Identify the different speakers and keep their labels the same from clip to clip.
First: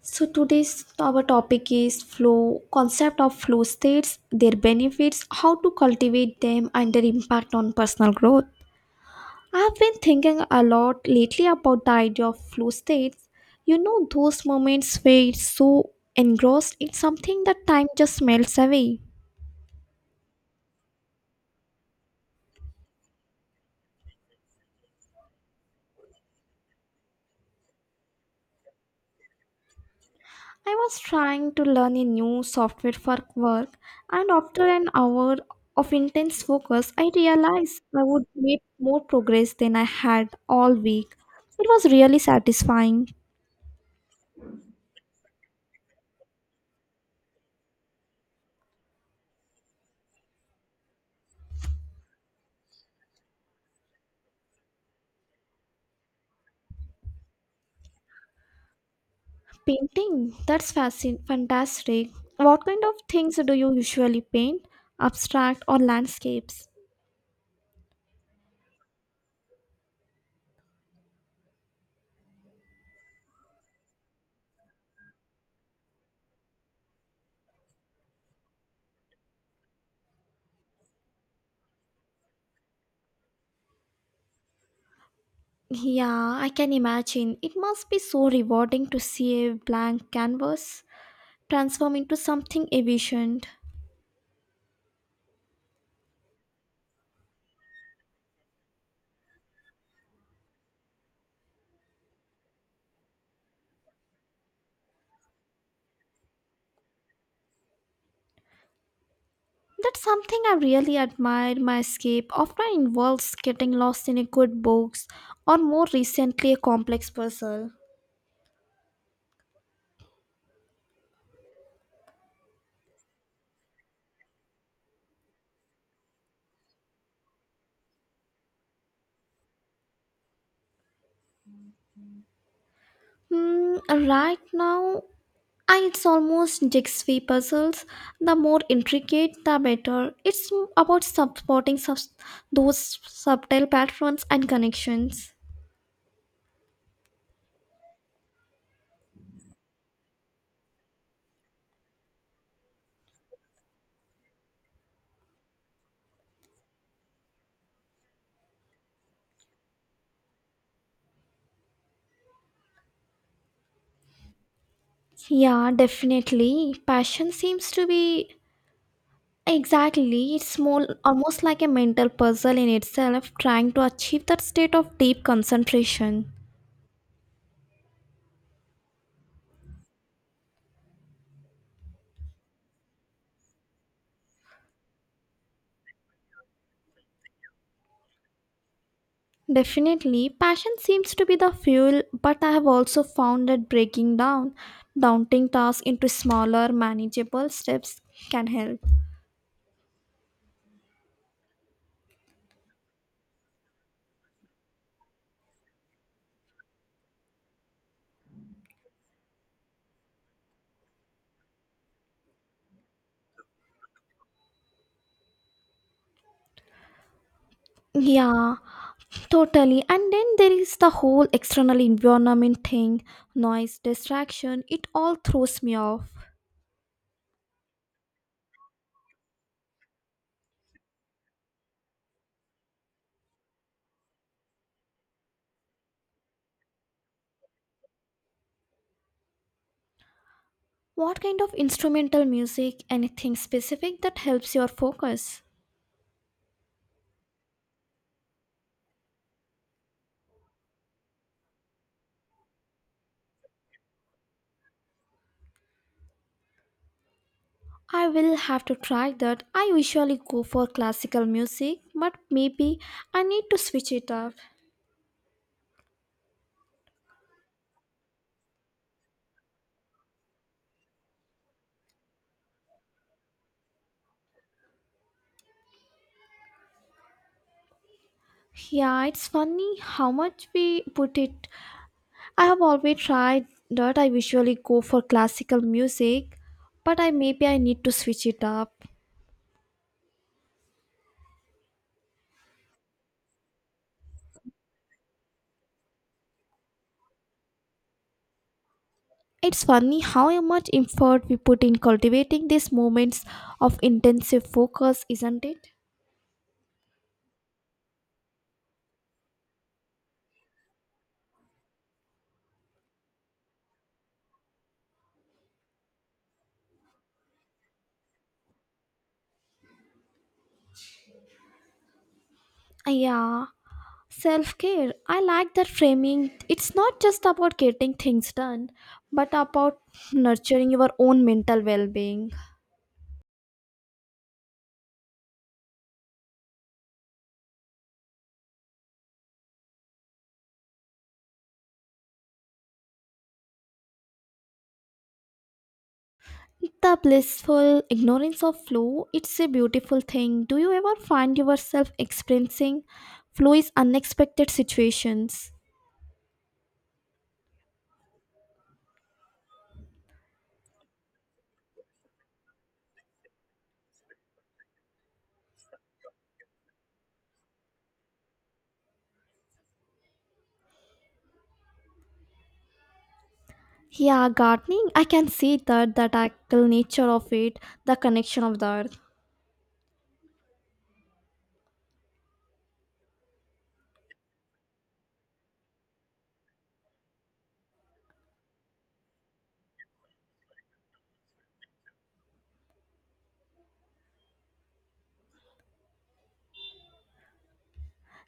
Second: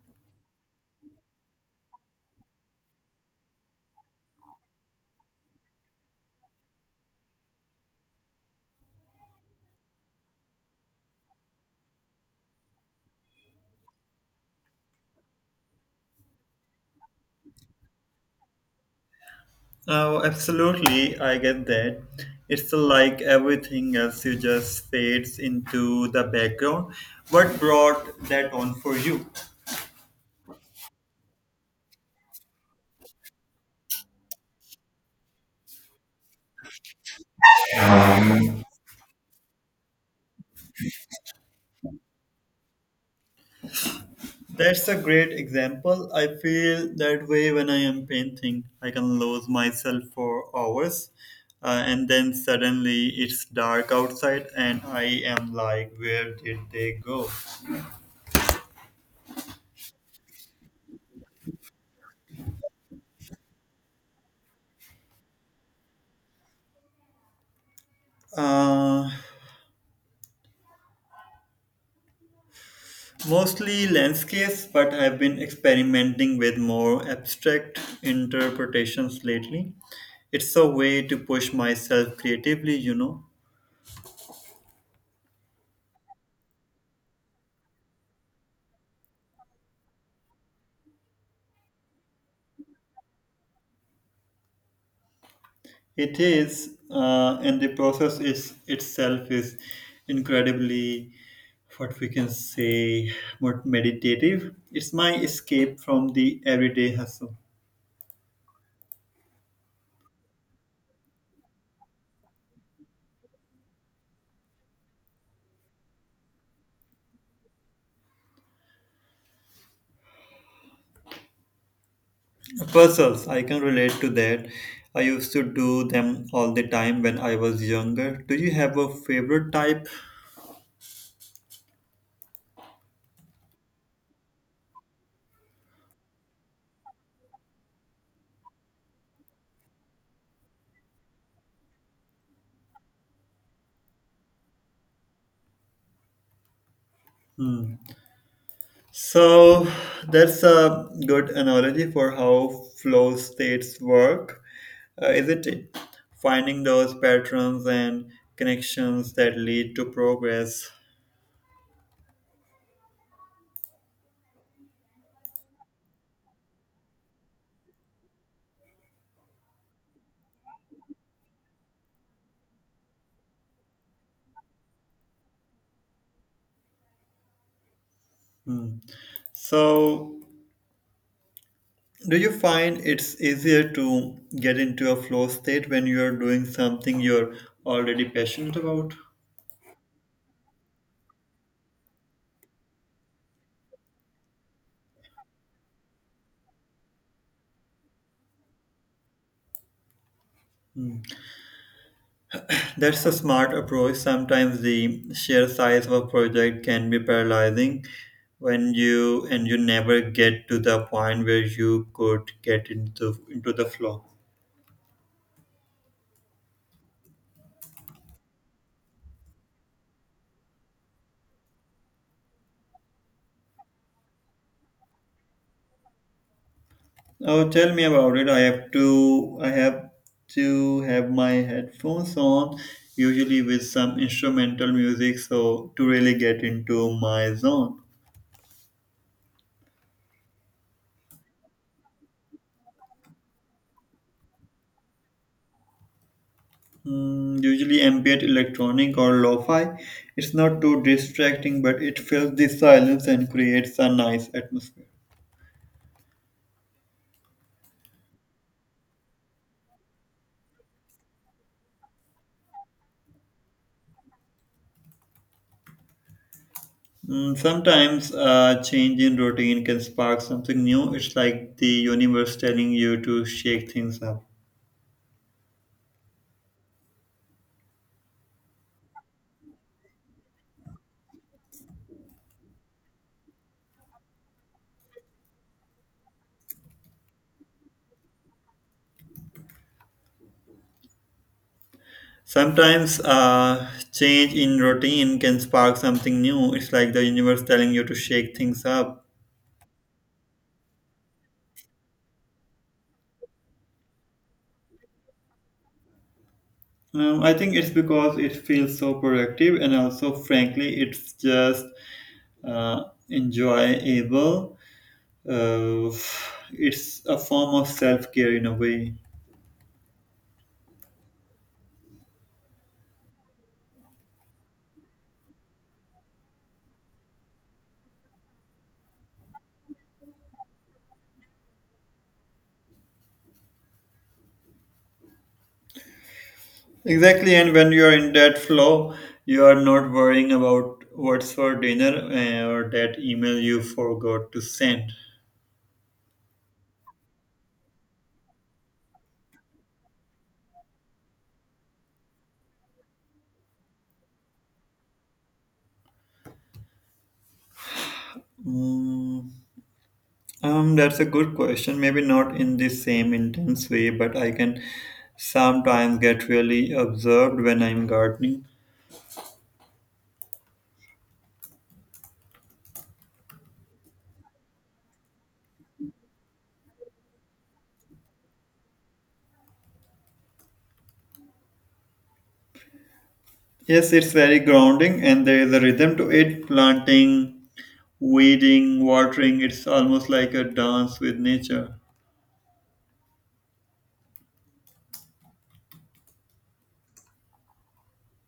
Speaker 1: So today's our topic is flow, concept of flow states, their benefits, how to cultivate them, and their impact on personal growth. I've been thinking a lot lately about the idea of flow states. You know those moments where it's so engrossed in something that time just melts away.
Speaker 2: Oh, absolutely, I get that. It's like everything else you just fades into the background. What brought that on for you?
Speaker 1: I was trying to learn a new software for work, and after an hour of intense focus, I realized I would make more progress than I had all week. It was really satisfying.
Speaker 2: That's a great example. I feel that way when I am painting. I can lose myself for hours, and then suddenly it's dark outside, and I am like, where did they go?
Speaker 1: Painting? That's fantastic. What kind of things do you usually paint? Abstract or landscapes?
Speaker 2: Uh, Mostly landscapes, but I've been experimenting with more abstract interpretations lately. It's a way to push myself creatively.
Speaker 1: Yeah, I can imagine. It must be so rewarding to see a blank canvas transform into something efficient.
Speaker 2: It is, and the process is itself is incredibly, what we can say, more meditative. It's my escape from the everyday hustle.
Speaker 1: That's something I really admire. My escape often involves getting lost in a good books, or more recently a complex puzzle.
Speaker 2: Puzzles, I can relate to that. I used to do them all the time when I was younger. Do you have a favorite type?
Speaker 1: Hmm, right now, it's almost jigsaw puzzles. The more intricate, the better. It's about supporting those subtle patterns and connections.
Speaker 2: Hmm. So that's a good analogy for how flow states work, isn't it? Finding those patterns and connections that lead to progress.
Speaker 1: Yeah, definitely. Passion seems to be exactly, it's small, almost like a mental puzzle in itself, trying to achieve that state of deep concentration.
Speaker 2: Hmm. So, do you find it's easier to get into a flow state when you're doing something you're already passionate about?
Speaker 1: Definitely, passion seems to be the fuel, but I have also found that breaking down daunting tasks into smaller, manageable steps can help.
Speaker 2: That's a smart approach. Sometimes the sheer size of a project can be paralyzing when you never get to the point where you could get into the flow.
Speaker 1: Yeah, totally. And then there is the whole external environment thing, noise, distraction, it all throws me off.
Speaker 2: Oh, tell me about it. I have to have my headphones on, usually with some instrumental music, so to really get into my zone.
Speaker 1: What kind of instrumental music, anything specific that helps your focus?
Speaker 2: Mm, usually ambient electronic or lo-fi. It's not too distracting, but it fills the silence and creates a nice atmosphere.
Speaker 1: I will have to try that. I usually go for classical music, but maybe I need to switch it up.
Speaker 2: Mm, sometimes a change in routine can spark something new. It's like the universe telling you to shake things up.
Speaker 1: Yeah, it's funny how much we put it. I have always tried that. I usually go for classical music, but I maybe I need to switch it up.
Speaker 2: Sometimes a change in routine can spark something new. It's like the universe telling you to shake things up.
Speaker 1: It's funny how much effort we put in cultivating these moments of intensive focus, isn't it?
Speaker 2: I think it's because it feels so productive, and also, frankly, it's just uh, enjoyable. Uh, it's a form of self care in a way.
Speaker 1: Yeah, self care. I like that framing. It's not just about getting things done, but about nurturing your own mental well being.
Speaker 2: Exactly, and when you are in that flow, you are not worrying about what's for dinner or that email you forgot to send.
Speaker 1: The blissful ignorance of flow, it's a beautiful thing. Do you ever find yourself experiencing flow is unexpected situations?
Speaker 2: Mm, that's a good question. Maybe not in the same intense way, but I can sometimes get really observed when I'm gardening.
Speaker 1: Yeah, gardening, I can see that, the tactile nature of it, the connection of the earth.
Speaker 2: Yes, it's very grounding, and there is a rhythm to it. Planting weeding, watering. It's almost like a dance with nature.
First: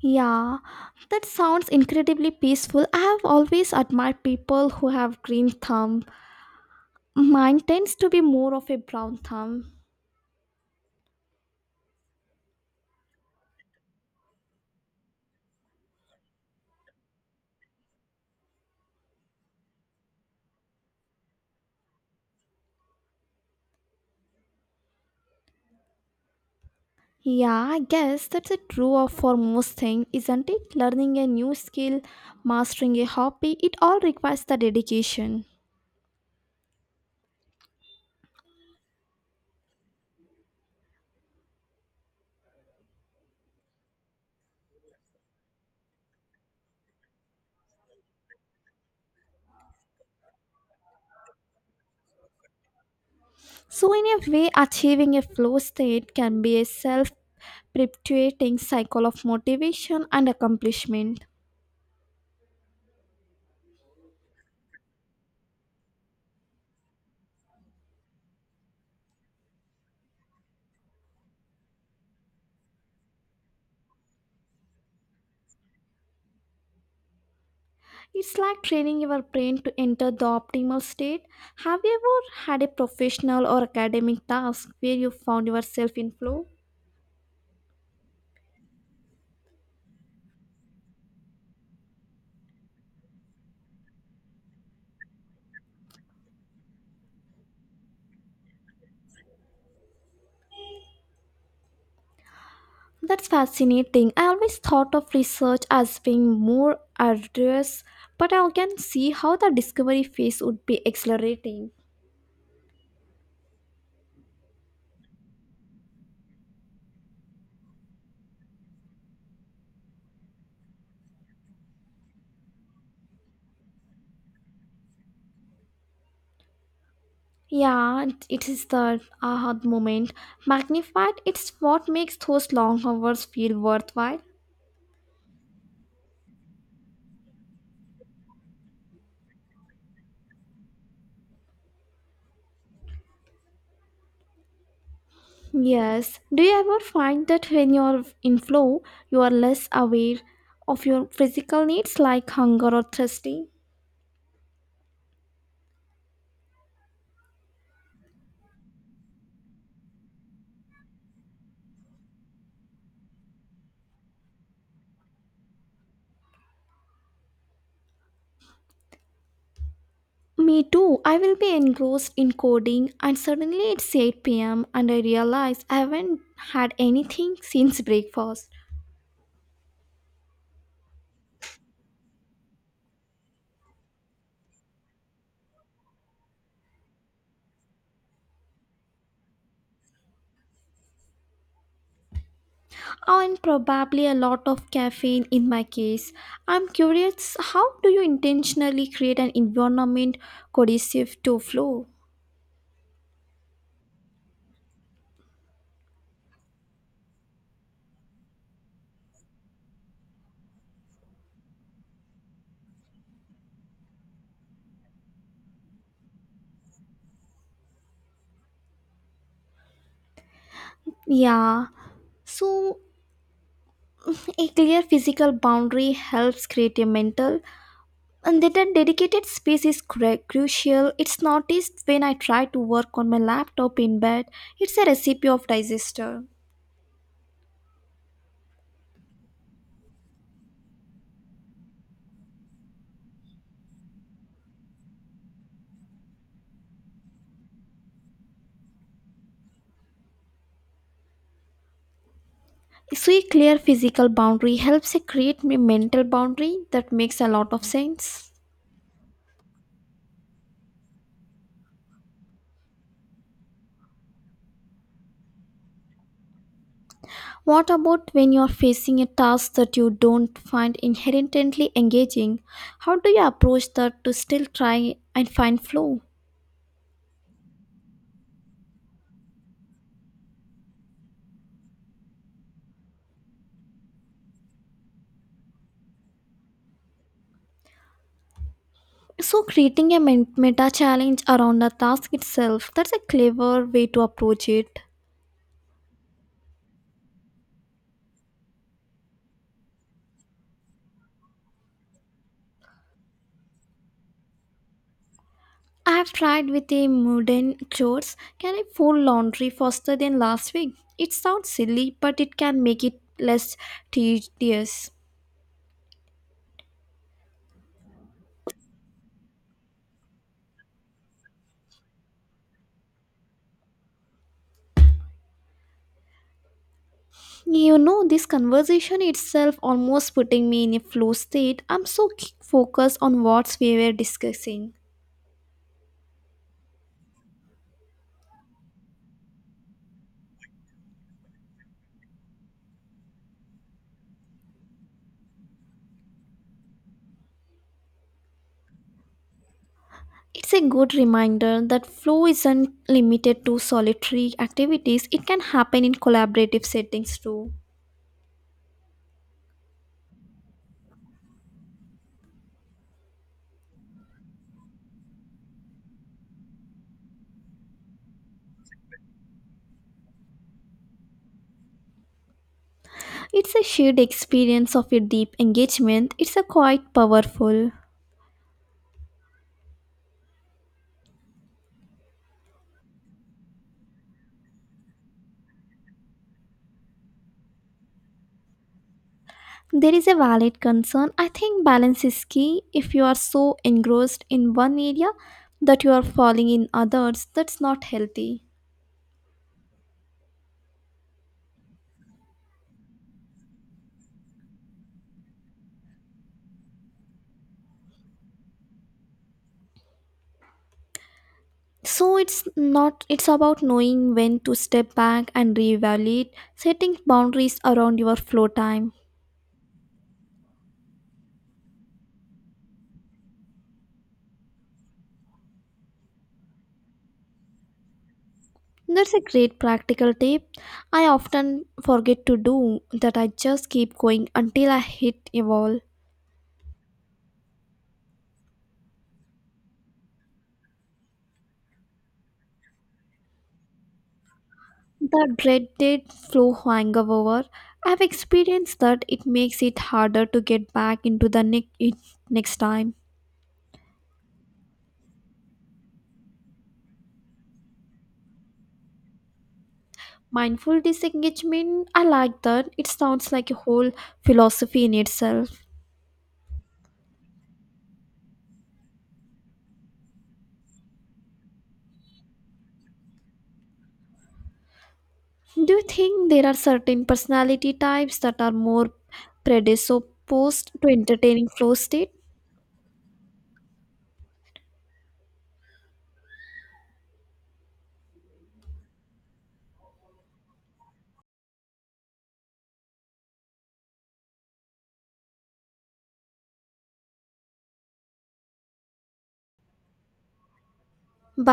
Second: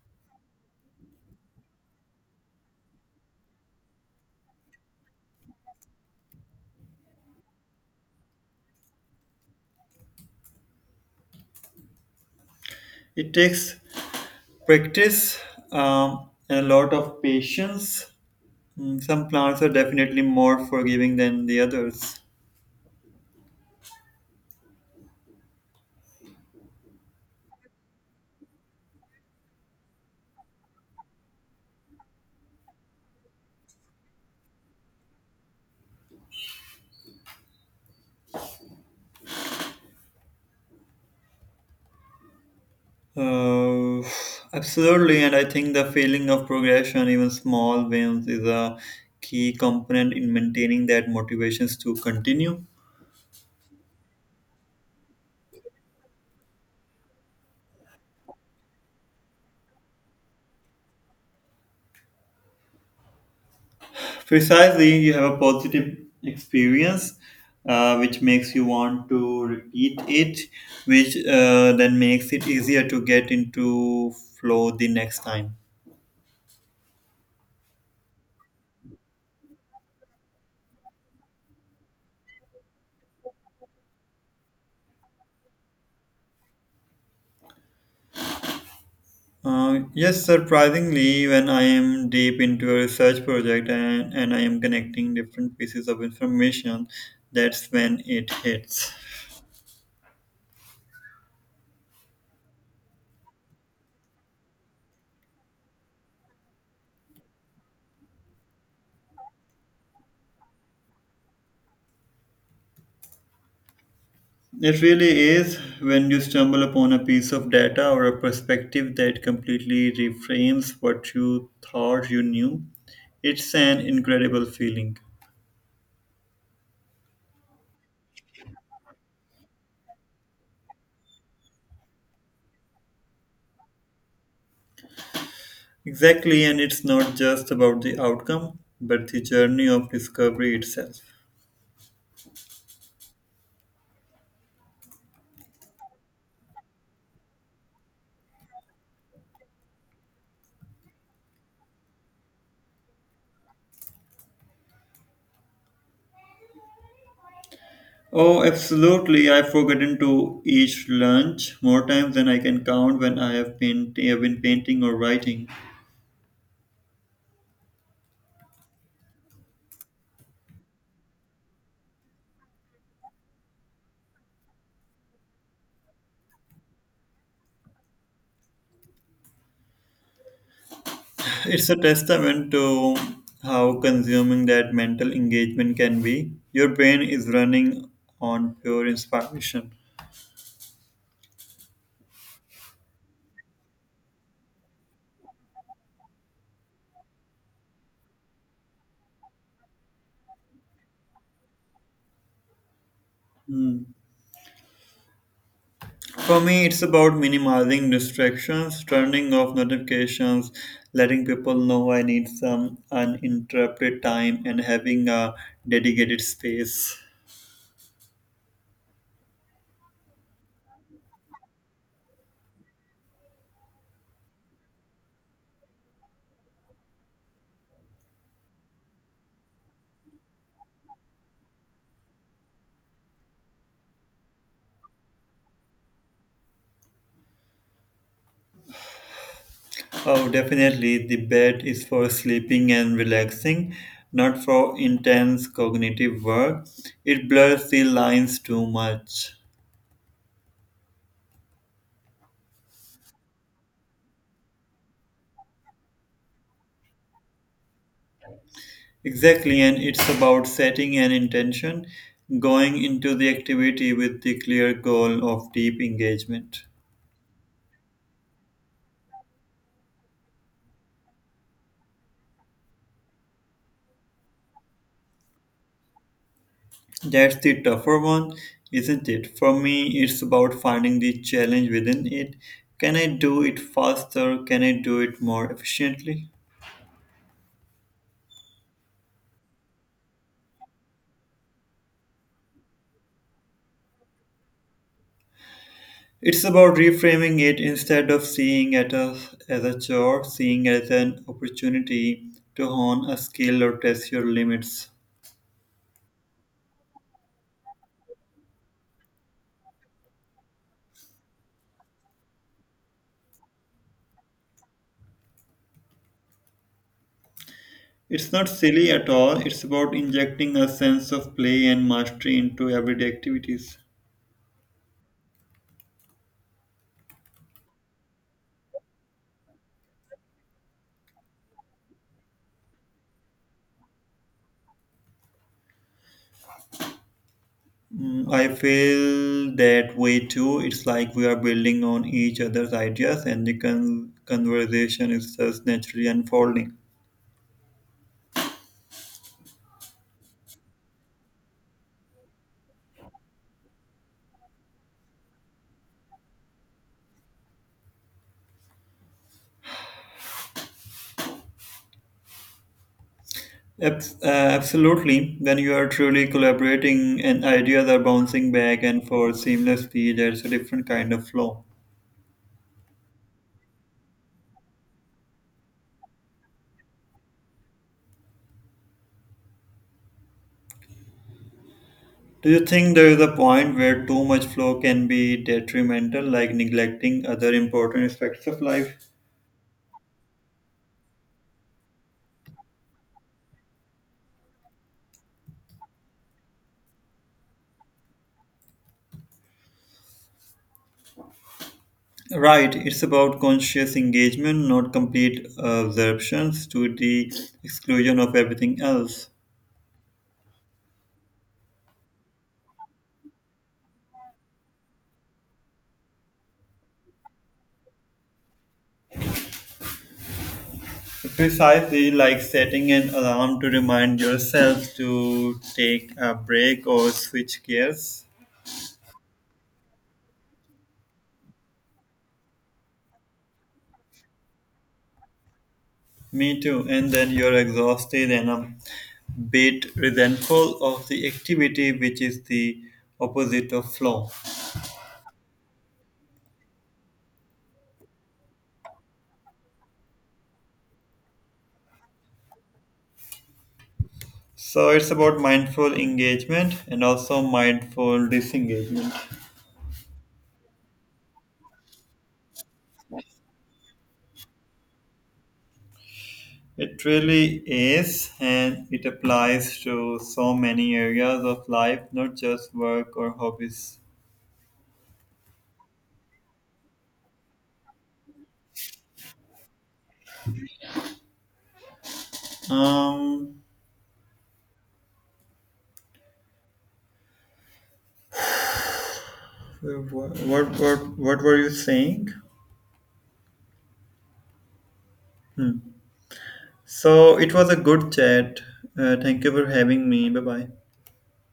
Speaker 1: Yeah, that sounds incredibly peaceful. I have always admired people who have green thumb. Mine tends to be more of a brown thumb.
Speaker 2: It takes practice and a lot of patience. Mm, some plants are definitely more forgiving than the others.
Speaker 1: Yeah, I guess that's a true of for most things, isn't it? Learning a new skill, mastering a hobby, it all requires the dedication.
Speaker 2: Uh, Absolutely, and I think the feeling of progression, even small wins, is a key component in maintaining that motivations to continue.
Speaker 1: So, in a way, achieving a flow state can be a self perpetuating cycle of motivation and accomplishment.
Speaker 2: Precisely, you have a positive experience, which makes you want to repeat it, which then makes it easier to get into flow the next time.
Speaker 1: It's like training your brain to enter the optimal state. Have you ever had a professional or academic task where you found yourself in flow?
Speaker 2: Yes, surprisingly, when I am deep into a research project and I am connecting different pieces of information, that's when it hits.
Speaker 1: That's fascinating. I always thought of research as being more arduous, but I can see how the discovery phase would be exhilarating.
Speaker 2: It really is when you stumble upon a piece of data or a perspective that completely reframes what you thought you knew. It's an incredible feeling.
Speaker 1: Yeah, it is the aha moment. Magnified, it's what makes those long hours feel worthwhile.
Speaker 2: Exactly, and it's not just about the outcome, but the journey of discovery itself.
Speaker 1: Yes. Do you ever find that when you're in flow, you are less aware of your physical needs like hunger or thirsty?
Speaker 2: Oh, absolutely. I've forgotten to eat lunch more times than I can count when I have been painting or writing.
Speaker 1: Me too. I will be engrossed in coding, and suddenly it's 8 p.m., and I realize I haven't had anything since breakfast.
Speaker 2: It's a testament to how consuming that mental engagement can be. Your brain is running on pure inspiration.
Speaker 1: Oh, and probably a lot of caffeine in my case. I'm curious, how do you intentionally create an environment conducive to flow?
Speaker 2: Hmm. For me, it's about minimizing distractions, turning off notifications, letting people know I need some uninterrupted time, and having a dedicated space.
Speaker 1: Yeah, so a clear physical boundary helps create a mental, and that a dedicated space is crucial. It's noticed when I try to work on my laptop in bed. It's a recipe of disaster.
Speaker 2: Oh, definitely. The bed is for sleeping and relaxing, not for intense cognitive work. It blurs the lines too much.
Speaker 1: So a clear physical boundary helps a create a mental boundary, that makes a lot of sense.
Speaker 2: Exactly, and it's about setting an intention, going into the activity with the clear goal of deep engagement.
Speaker 1: What about when you're facing a task that you don't find inherently engaging? How do you approach that to still try and find flow?
Speaker 2: That's the tougher one, isn't it? For me, it's about finding the challenge within it. Can I do it faster? Can I do it more efficiently?
Speaker 1: So creating a meta challenge around the task itself, that's a clever way to approach it.
Speaker 2: It's about reframing it instead of seeing it as a chore, seeing it as an opportunity to hone a skill or test your limits.
Speaker 1: I have tried with a modern chores. Can I fold laundry faster than last week? It sounds silly, but it can make it less tedious.
Speaker 2: It's not silly at all, it's about injecting a sense of play and mastery into everyday activities.
Speaker 1: You know, this conversation itself almost putting me in a flow state. I'm so focused on what we were discussing.
Speaker 2: Mm, I feel that way too. It's like we are building on each other's ideas and the conversation is just naturally unfolding.
Speaker 1: It's a good reminder that flow isn't limited to solitary activities, it can happen in collaborative settings too.
Speaker 2: Abs- uh, absolutely. When you are truly collaborating and ideas are bouncing back and forth seamlessly, there's a different kind of flow.
Speaker 1: It's a shared experience of a deep engagement, it's a quite powerful.
Speaker 2: Do you think there is a point where too much flow can be detrimental, like neglecting other important aspects of life?
Speaker 1: There is a valid concern. I think balance is key. If you are so engrossed in one area that you are falling in others, that's not healthy.
Speaker 2: Right, it's about conscious engagement, not complete absorptions to the exclusion of everything else.
Speaker 1: So it's not it's about knowing when to step back and reevaluate, setting boundaries around your flow time.
Speaker 2: Precisely like setting an alarm to remind yourself to take a break or switch gears.
Speaker 1: That's a great practical tip. I often forget to do that, I just keep going until I hit a wall.
Speaker 2: Me too, and then you're exhausted and a bit resentful of the activity, which is the opposite of flow.
Speaker 1: The dreaded flu hangover. I've experienced that, it makes it harder to get back into the nick it next time.
Speaker 2: So it's about mindful engagement and also mindful disengagement.
Speaker 1: Mindful disengagement, I like that. It sounds like a whole philosophy in itself.
Speaker 2: It really is, and it applies to so many areas of life, not just work or hobbies.
Speaker 1: Do you think there are certain personality types that are more predisposed to entertaining flow state?
Speaker 2: Um, what were you saying? Hmm. So it was a good chat. Thank you for having me. Bye bye.
Speaker 1: By